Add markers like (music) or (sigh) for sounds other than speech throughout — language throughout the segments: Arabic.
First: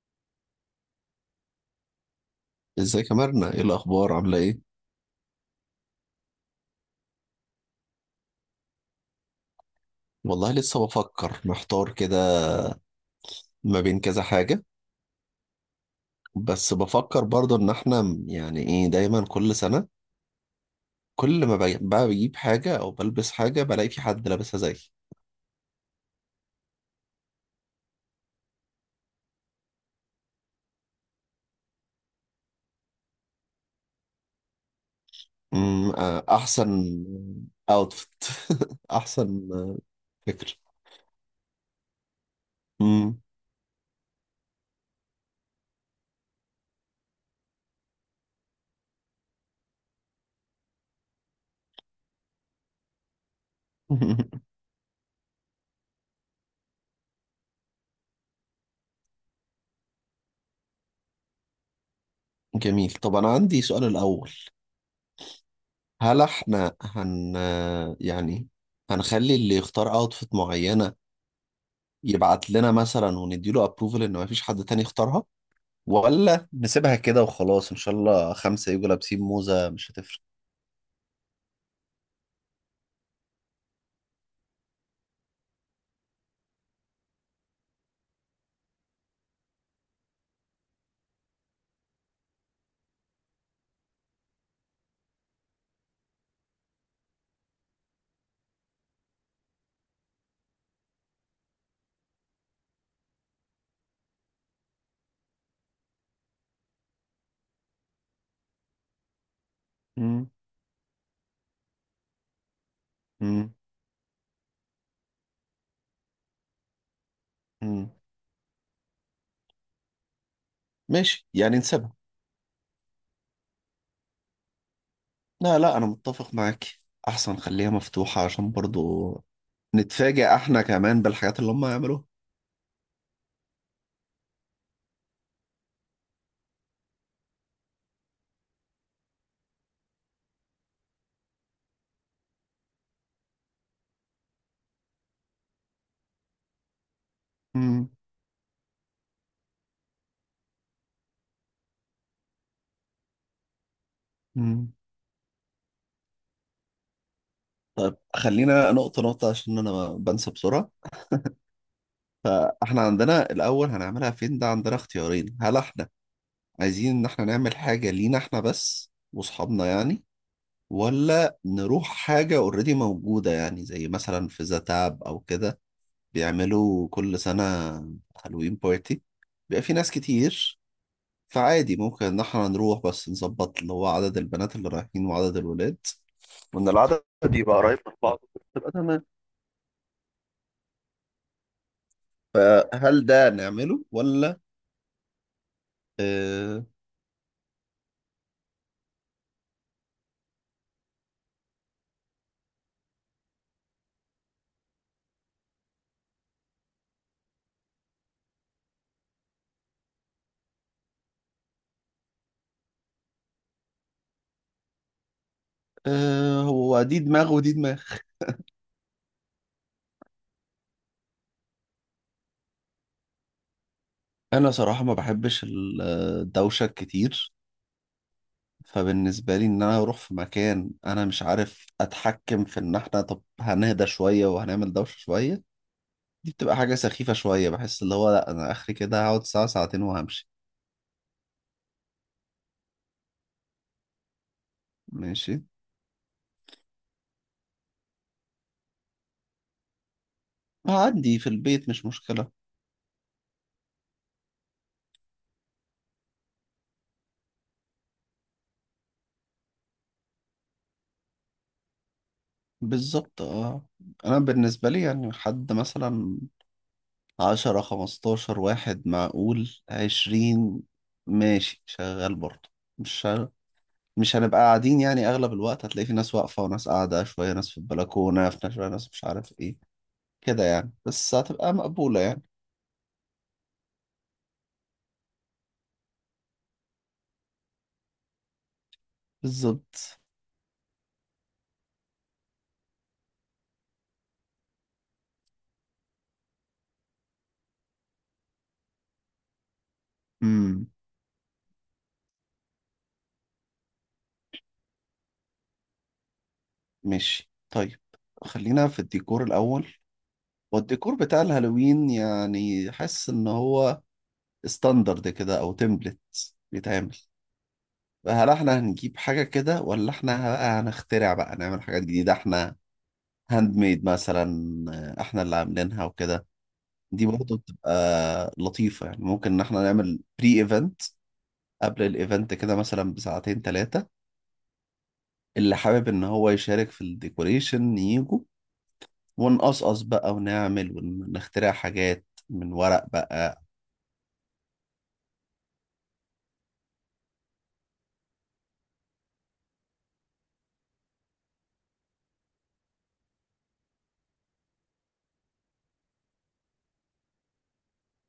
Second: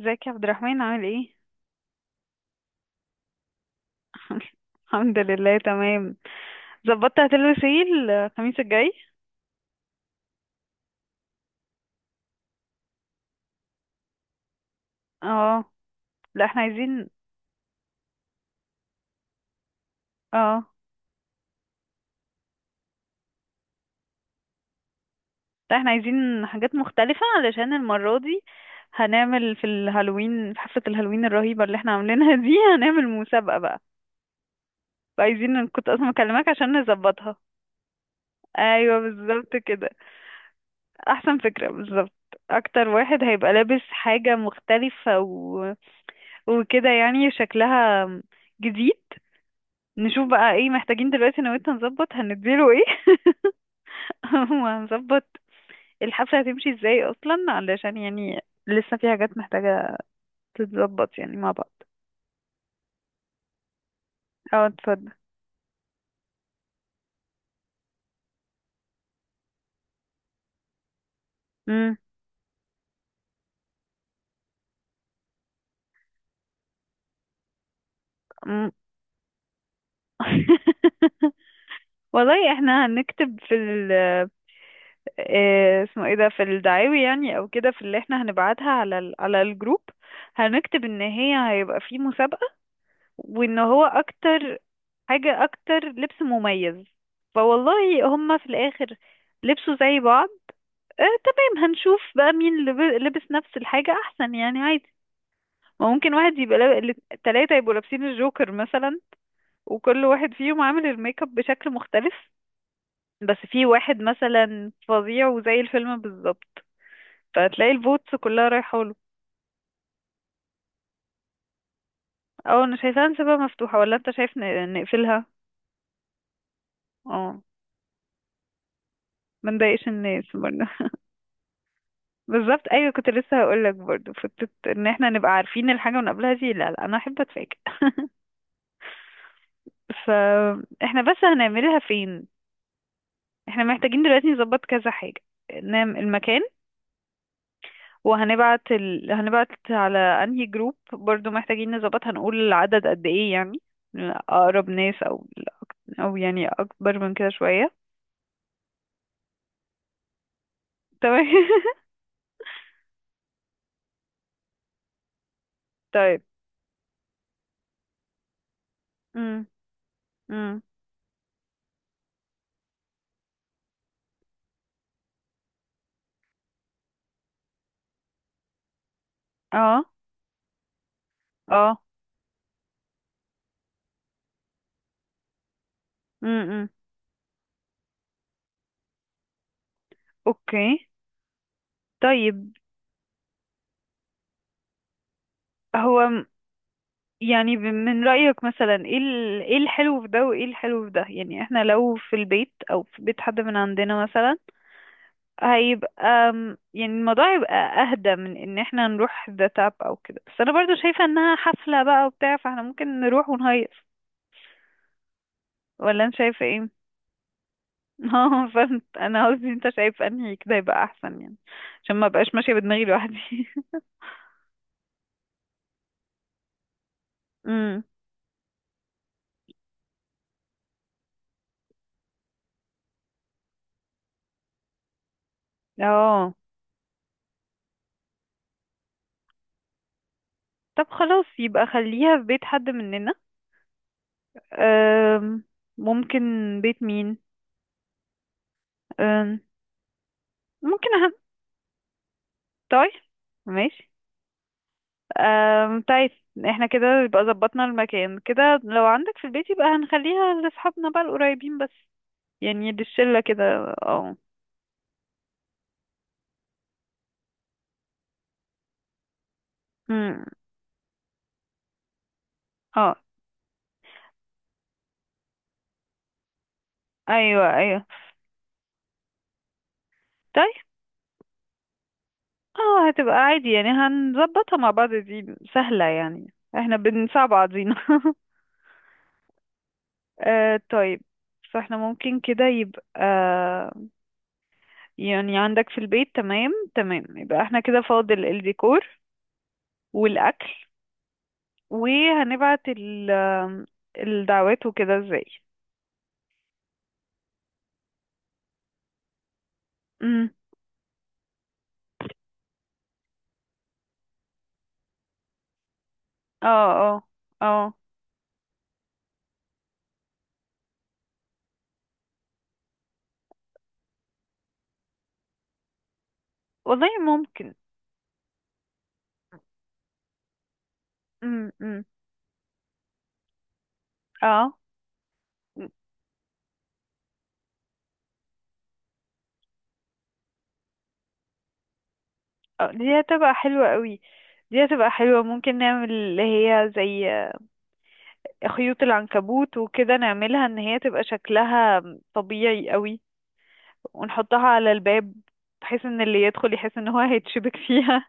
ازيك يا عبد الرحمن عامل ايه؟ ازيك يا مرنة؟ ايه الاخبار؟ عاملة (laughs) ايه؟ الحمد لله تمام. ظبطت هتلبس ايه الخميس الجاي؟ والله لسه بفكر، محتار كده ما بين كذا حاجة. اه. لا احنا بس عايزين بفكر برضه ان احنا يعني ايه، دايما كل سنة اه كل ما بقى بجيب حاجة او بلبس حاجة بلاقي في حد لابسها زيي. لا احنا عايزين حاجات مختلفة علشان المرة دي هنعمل في الهالوين، في حفلة الهالوين الرهيبة اللي احنا عاملينها دي، هنعمل مسابقة بقى، فعايزين، كنت أمم، اصلا آه، مكلمك احسن عشان نظبطها. اوتفيت. (laughs) ايوه احسن بالظبط كده. فكر. احسن فكرة بالظبط. اكتر أمم. واحد هيبقى لابس حاجة مختلفة وكده يعني شكلها جديد. نشوف بقى ايه محتاجين دلوقتي انا وانت نظبط، هنديله ايه؟ (laughs) (laughs) وهنظبط الحفلة هتمشي ازاي اصلا، علشان يعني لسه في حاجات محتاجة تتظبط يعني مع بعض. جميل. طب انا عندي سؤال الاول. اه اتفضل. هل احنا هن يعني هنخلي اللي يختار اوتفيت معينة مم. يبعت لنا مثلا ونديله ابروفل ان مفيش حد تاني اختارها، ولا نسيبها كده وخلاص ان شاء الله مم. خمسة يجوا لابسين موزة مش هتفرق؟ (laughs) والله احنا هنكتب في ال آه، اسمه ايه ده، في الدعاوي يعني او كده، في اللي احنا هنبعتها على ال على الجروب، هنكتب ان هي هيبقى في مسابقة، وان هو اكتر حاجة أكتر لبس مميز. فوالله هما في الآخر لبسوا زي بعض. آه تمام، هنشوف بقى مين لبس نفس الحاجة أحسن، يعني عادي. ما ممكن واحد يبقى التلاتة يبقوا لابسين الجوكر مثلا، وكل مم. واحد فيهم عامل الميك اب بشكل مختلف، بس مم. في واحد مثلا فظيع وزي الفيلم بالظبط، فتلاقي مم. الفوتس كلها رايحة له. ماشي، يعني نسيبها. اه انا شايفاها نسيبها مفتوحة، ولا انت شايف نقفلها؟ لا، لا، انا متفق معاك. احسن اه. خليها مفتوحة عشان برضو ما نضايقش الناس نتفاجئ احنا برضه. كمان بالحاجات اللي هم هيعملوها. بالظبط ايوه، كنت لسه هقول لك برضه فكره ان احنا نبقى عارفين الحاجه من قبلها دي، لا لا، انا احب اتفاجئ. فاحنا بس هنعملها فين؟ احنا محتاجين دلوقتي نظبط كذا حاجه، نعمل المكان، مم. هنبعت على انهي جروب، برضو محتاجين نظبط هنقول العدد قد ايه يعني، اقرب مم. ناس او او يعني اكبر من كده شويه. طيب خلينا نقطة نقطة عشان انا بنسى بسرعة. تمام. فاحنا عندنا الاول هنعملها فين، ده عندنا اختيارين. هل احنا (laughs) طيب. عايزين ان احنا نعمل حاجة لينا احنا بس امم واصحابنا يعني، امم. ولا نروح حاجة اوريدي موجودة، يعني زي مثلا في زتاب أو كده بيعملوا كل سنة هالوين بارتي، بيبقى في اه ناس كتير. فعادي اه. ممكن إن احنا نروح بس نظبط اللي هو عدد البنات اللي رايحين وعدد الولاد، امم. وإن العدد يبقى قريب من بعض تبقى تمام. اوكي. طيب، فهل ده نعمله ولا؟ هو آه. يعني من رأيك مثلا ايه ايه الحلو في ده وايه الحلو في ده، يعني احنا لو في البيت او في بيت حد من عندنا مثلا، هيبقى يعني الموضوع هيبقى اهدى من ان احنا نروح ده تاب او كده، بس انا برضو شايفة انها حفلة بقى وبتاع، فاحنا ممكن نروح ونهيص، ولا انت آه، شايفة ايه؟ هو دي دماغ ودي دماغ. (laughs) اه فهمت، انا قصدي انت شايف انهي كده يبقى احسن يعني، عشان ما بقاش ماشية بدماغي لوحدي. (laughs) أنا صراحة ما بحبش الدوشة كتير، امم. فبالنسبة لي إن أنا أروح في مكان أنا مش عارف أتحكم في إن إحنا، طب هنهدى شوية وهنعمل دوشة شوية، دي اه. بتبقى حاجة سخيفة شوية، بحس اللي هو لأ، أنا آخري كده هقعد ساعة ساعتين وهمشي. طب خلاص، يبقى خليها في بيت حد مننا. ماشي. أم، ممكن. بيت مين؟ أم، ممكن اهم. هعدي في البيت مش مشكلة. طيب ماشي. طيب احنا كده يبقى ظبطنا المكان، كده لو عندك في البيت يبقى هنخليها لاصحابنا بقى القريبين بس، يعني للشلة بالظبط، كده. اه. اه. أنا بالنسبة لي يعني حد مثلا 10 15 واحد، معقول أم، 20. ماشي شغال برضه. اه. مش مش هنبقى قاعدين، يعني اغلب الوقت هتلاقي في ناس واقفه وناس قاعده شويه، ايوه ناس في ايوه. البلكونه، في ناس، شويه ناس مش عارف ايه، كده طيب. يعني، بس هتبقى مقبولة يعني. اه هتبقى عادي يعني، هنظبطها مع بعض، دي سهلة يعني، احنا بنساعد بعضينا. (laughs) بالظبط. آه طيب، فاحنا ممكن كده يبقى يعني عندك في البيت، تمام تمام. يبقى احنا كده فاضل الديكور والأكل، امم وهنبعت ال الدعوات وكده ازاي. ماشي، طيب خلينا في الديكور الأول. امم. والديكور بتاع الهالوين يعني حاسس إن هو ستاندرد كده أو تمبلت اه اه بيتعمل. اه. فهل احنا هنجيب حاجة كده ولا احنا بقى هنخترع بقى نعمل حاجات جديدة احنا هاند ميد مثلا، احنا اللي عاملينها وكده. والله دي برضه ممكن. بتبقى لطيفة، يعني ممكن ان احنا نعمل بري ايفنت قبل امم. الايفنت كده مثلا بساعتين ثلاثة، اه. اللي حابب ان هو يشارك في الديكوريشن ييجوا، ونقصقص بقى ونعمل ونخترع حاجات من آه، ورق دي هتبقى بقى. حلوة قوي، دي هتبقى حلوة، ممكن نعمل اللي هي زي خيوط العنكبوت وكده، نعملها ان هي تبقى شكلها طبيعي قوي ونحطها على الباب، بحيث ان اللي يدخل يحس ان هو هيتشبك فيها.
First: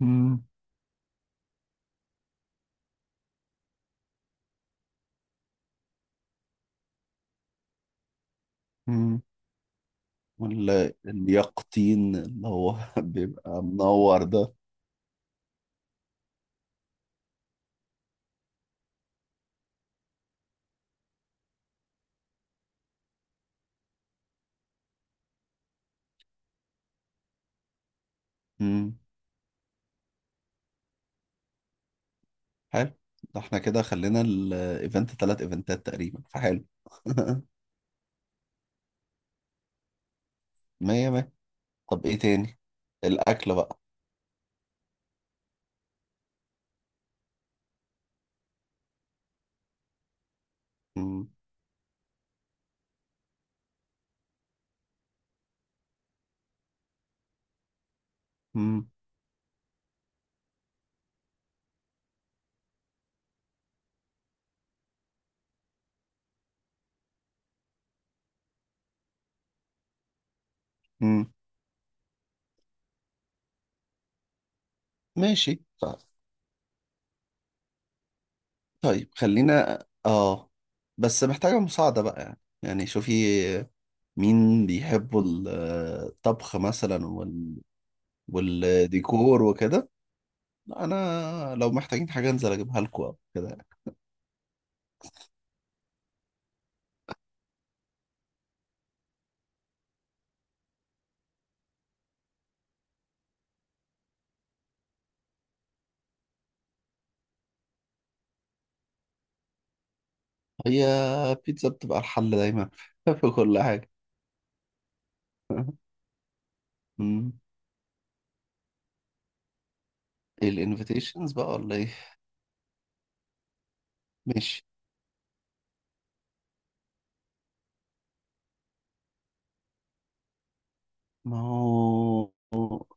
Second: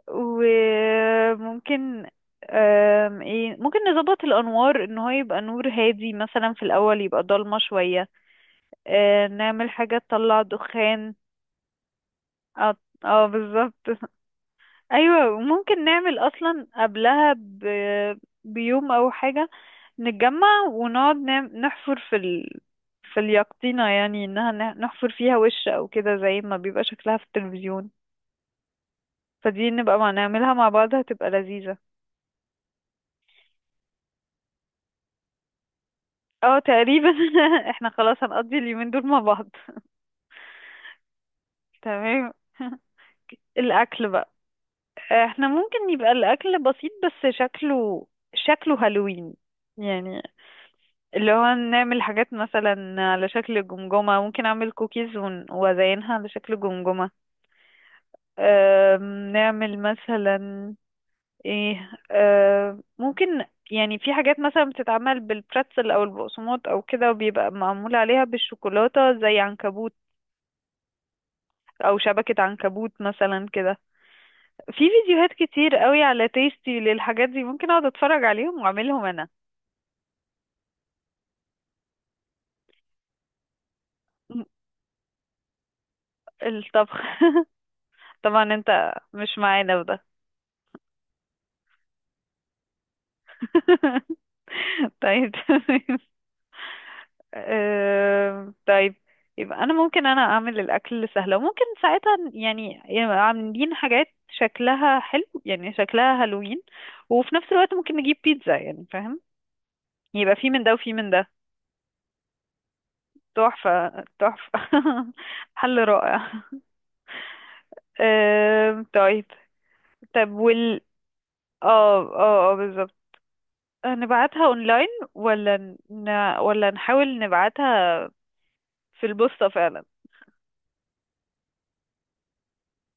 مم. وممكن آم، ايه ممكن نظبط الانوار ان هو يبقى نور هادي مثلا، في الاول يبقى ضلمه شويه. مم. آه، نعمل حاجه تطلع ولا دخان. اليقطين اللي اه. هو (laughs) آه، بيبقى بالظبط. (laughs) منور ده؟ ايوه ممكن نعمل اصلا قبلها بيوم او حاجه، نتجمع ونقعد نعم نحفر في اليقطينه، يعني انها نحفر فيها وش او كده زي ما بيبقى شكلها في التلفزيون. مم. فدي نبقى مع نعملها مع بعض، هتبقى لذيذه. حلو. ده احنا كده خلينا الايفنت 3 ايفنتات تقريبا، اه فحلو. تقريبا. (laughs) (laughs) احنا خلاص هنقضي اليومين دول مع بعض. مية مية. طب ايه تمام. تاني؟ (laughs) الاكل بقى. الاكل بقى، احنا ممكن يبقى الاكل بسيط بس شكله شكله هالوين، يعني مم. اللي هو نعمل حاجات مثلا على شكل جمجمة، ممكن اعمل كوكيز وازينها على شكل جمجمة. مم. نعمل مثلا ايه، ممكن يعني في حاجات مثلا بتتعمل بالبرتزل او البقسماط او كده، وبيبقى معمول عليها بالشوكولاتة زي عنكبوت، مم. او شبكة عنكبوت مثلا كده. في فيديوهات ماشي. كتير قوي على تيستي للحاجات دي، ممكن اقعد اتفرج عليهم واعملهم طيب انا. خلينا، بس محتاجة مساعدة بقى، يعني شوفي مين بيحبوا الطبخ الطبخ. مثلا (laughs) طبعا انت مش والديكور معانا في وكده. ده. لا، انا لو محتاجين حاجه انزل اجيبها لكم او كده يعني. (laughs) طيب تمام. طيب، يبقى انا ممكن انا اعمل الاكل سهله، وممكن ساعتها يعني يبقى عاملين حاجات شكلها حلو يعني شكلها هالوين، وفي نفس الوقت ممكن نجيب بيتزا، يعني فاهم؟ يبقى في من ده هي وفي من ده. بيتزا بتبقى الحل دايما (laughs) في كل حاجه. تحفه تحفه. (laughs) حل (laughs) رائع. مم. طيب. طب وال الانفيتيشنز بقى ولا ايه؟ اه اه اه بالظبط. هنبعتها ماشي. اونلاين، ولا ن... ولا نحاول نبعتها في البوسطة فعلا؟ ما هو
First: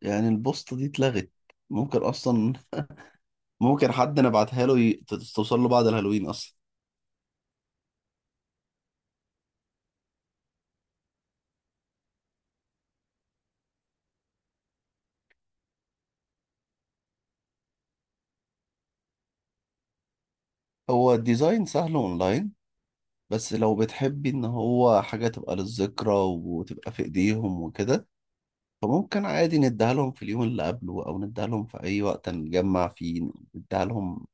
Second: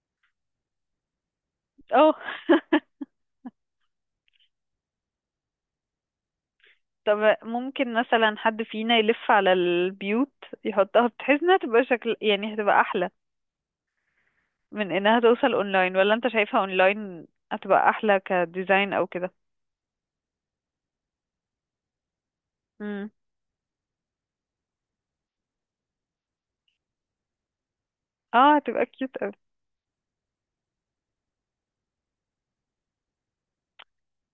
يعني البوسطه دي اتلغت ممكن اه. اصلا. (laughs) (laughs) ممكن حد نبعتها له توصل له بعد الهالوين اصلا. طب ممكن مثلا حد فينا يلف على البيوت يحطها، بحيث انها تبقى شكل يعني هتبقى احلى من انها توصل اونلاين، ولا انت شايفها اونلاين هتبقى احلى كديزاين او كده؟ هو الديزاين سهل اونلاين، امم. بس لو بتحبي ان هو حاجة تبقى للذكرى وتبقى في ايديهم وكده، اه هتبقى كيوت فممكن اوي. عادي نديها لهم في اليوم اللي قبله، او نديها لهم في اي وقت نجمع فيه، نديها لهم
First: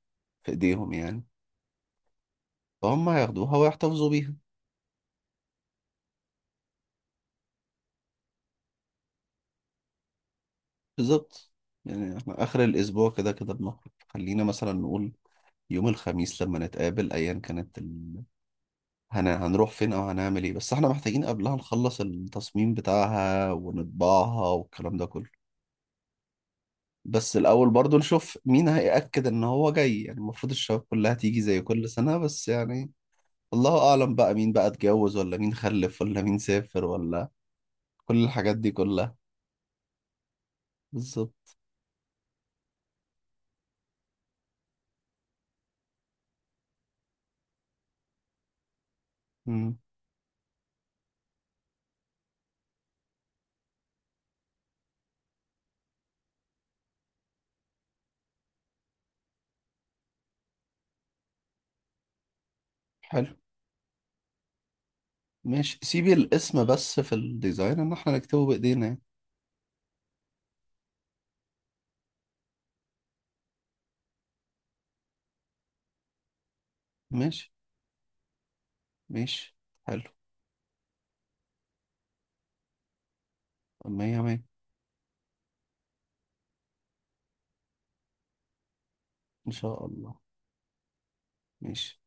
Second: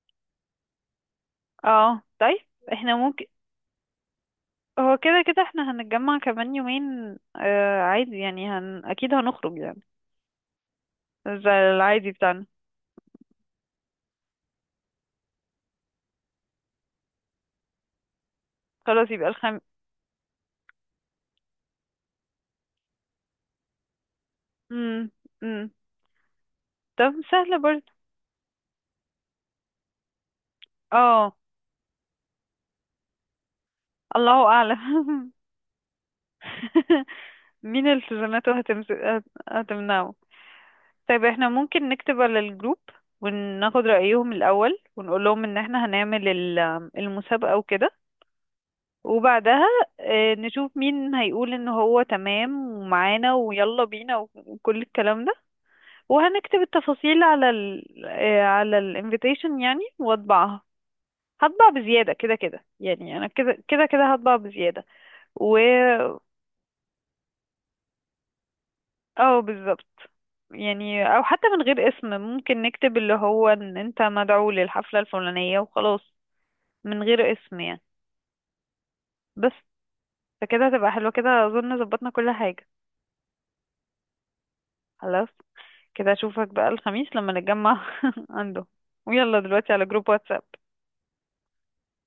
في ايديهم يعني، اه طيب احنا فهم ممكن، هياخدوها ويحتفظوا بيها. هو كده كده احنا هنتجمع كمان يومين، آه عادي يعني اكيد هنخرج يعني بالظبط. زي العادي يعني احنا بتاعنا. اخر الاسبوع كده كده بنخرج، خلينا مثلا نقول يوم الخميس لما نتقابل، ايا كانت خلاص يبقى الخم. هنروح فين او هنعمل ايه، بس احنا محتاجين قبلها نخلص التصميم بتاعها ونطبعها والكلام ده مم. كله. مم. طب بس سهلة الأول برضه. برضو نشوف مين هيأكد إن هو جاي، يعني المفروض الشباب كلها اه. تيجي زي كل سنة، بس يعني الله أعلم بقى الله مين بقى اتجوز، اعلم. ولا مين خلف، ولا مين سافر، (laughs) ولا مين كل الحاجات التزاماته دي كلها. هتمنعه. طيب احنا بالظبط. ممكن نكتب على الجروب وناخد رأيهم الأول، ونقول لهم ان احنا هنعمل المسابقة وكده، وبعدها مم. آه، نشوف مين هيقول ان هو تمام ومعانا ويلا بينا وكل الكلام ده. وهنكتب التفاصيل على ال آه، على الانفيتيشن يعني، واطبعها. هطبع بزيادة كده كده، يعني انا حلو. كده كده كده هطبع بزيادة. و... ماشي، سيبي الاسم بس في الديزاين إن احنا نكتبه بإيدينا يعني. اه بالظبط. يعني او حتى من غير اسم، ممكن نكتب اللي هو ان انت مدعو للحفلة الفلانية وخلاص، من غير ماشي، اسم يعني. بس. ماشي. حلو. فكده هتبقى حلوة، كده اظن ظبطنا كل حاجة. مية مية. خلاص، كده اشوفك بقى الخميس لما نتجمع (laughs) عنده، ويلا إن دلوقتي على شاء جروب الله. واتساب. ماشي.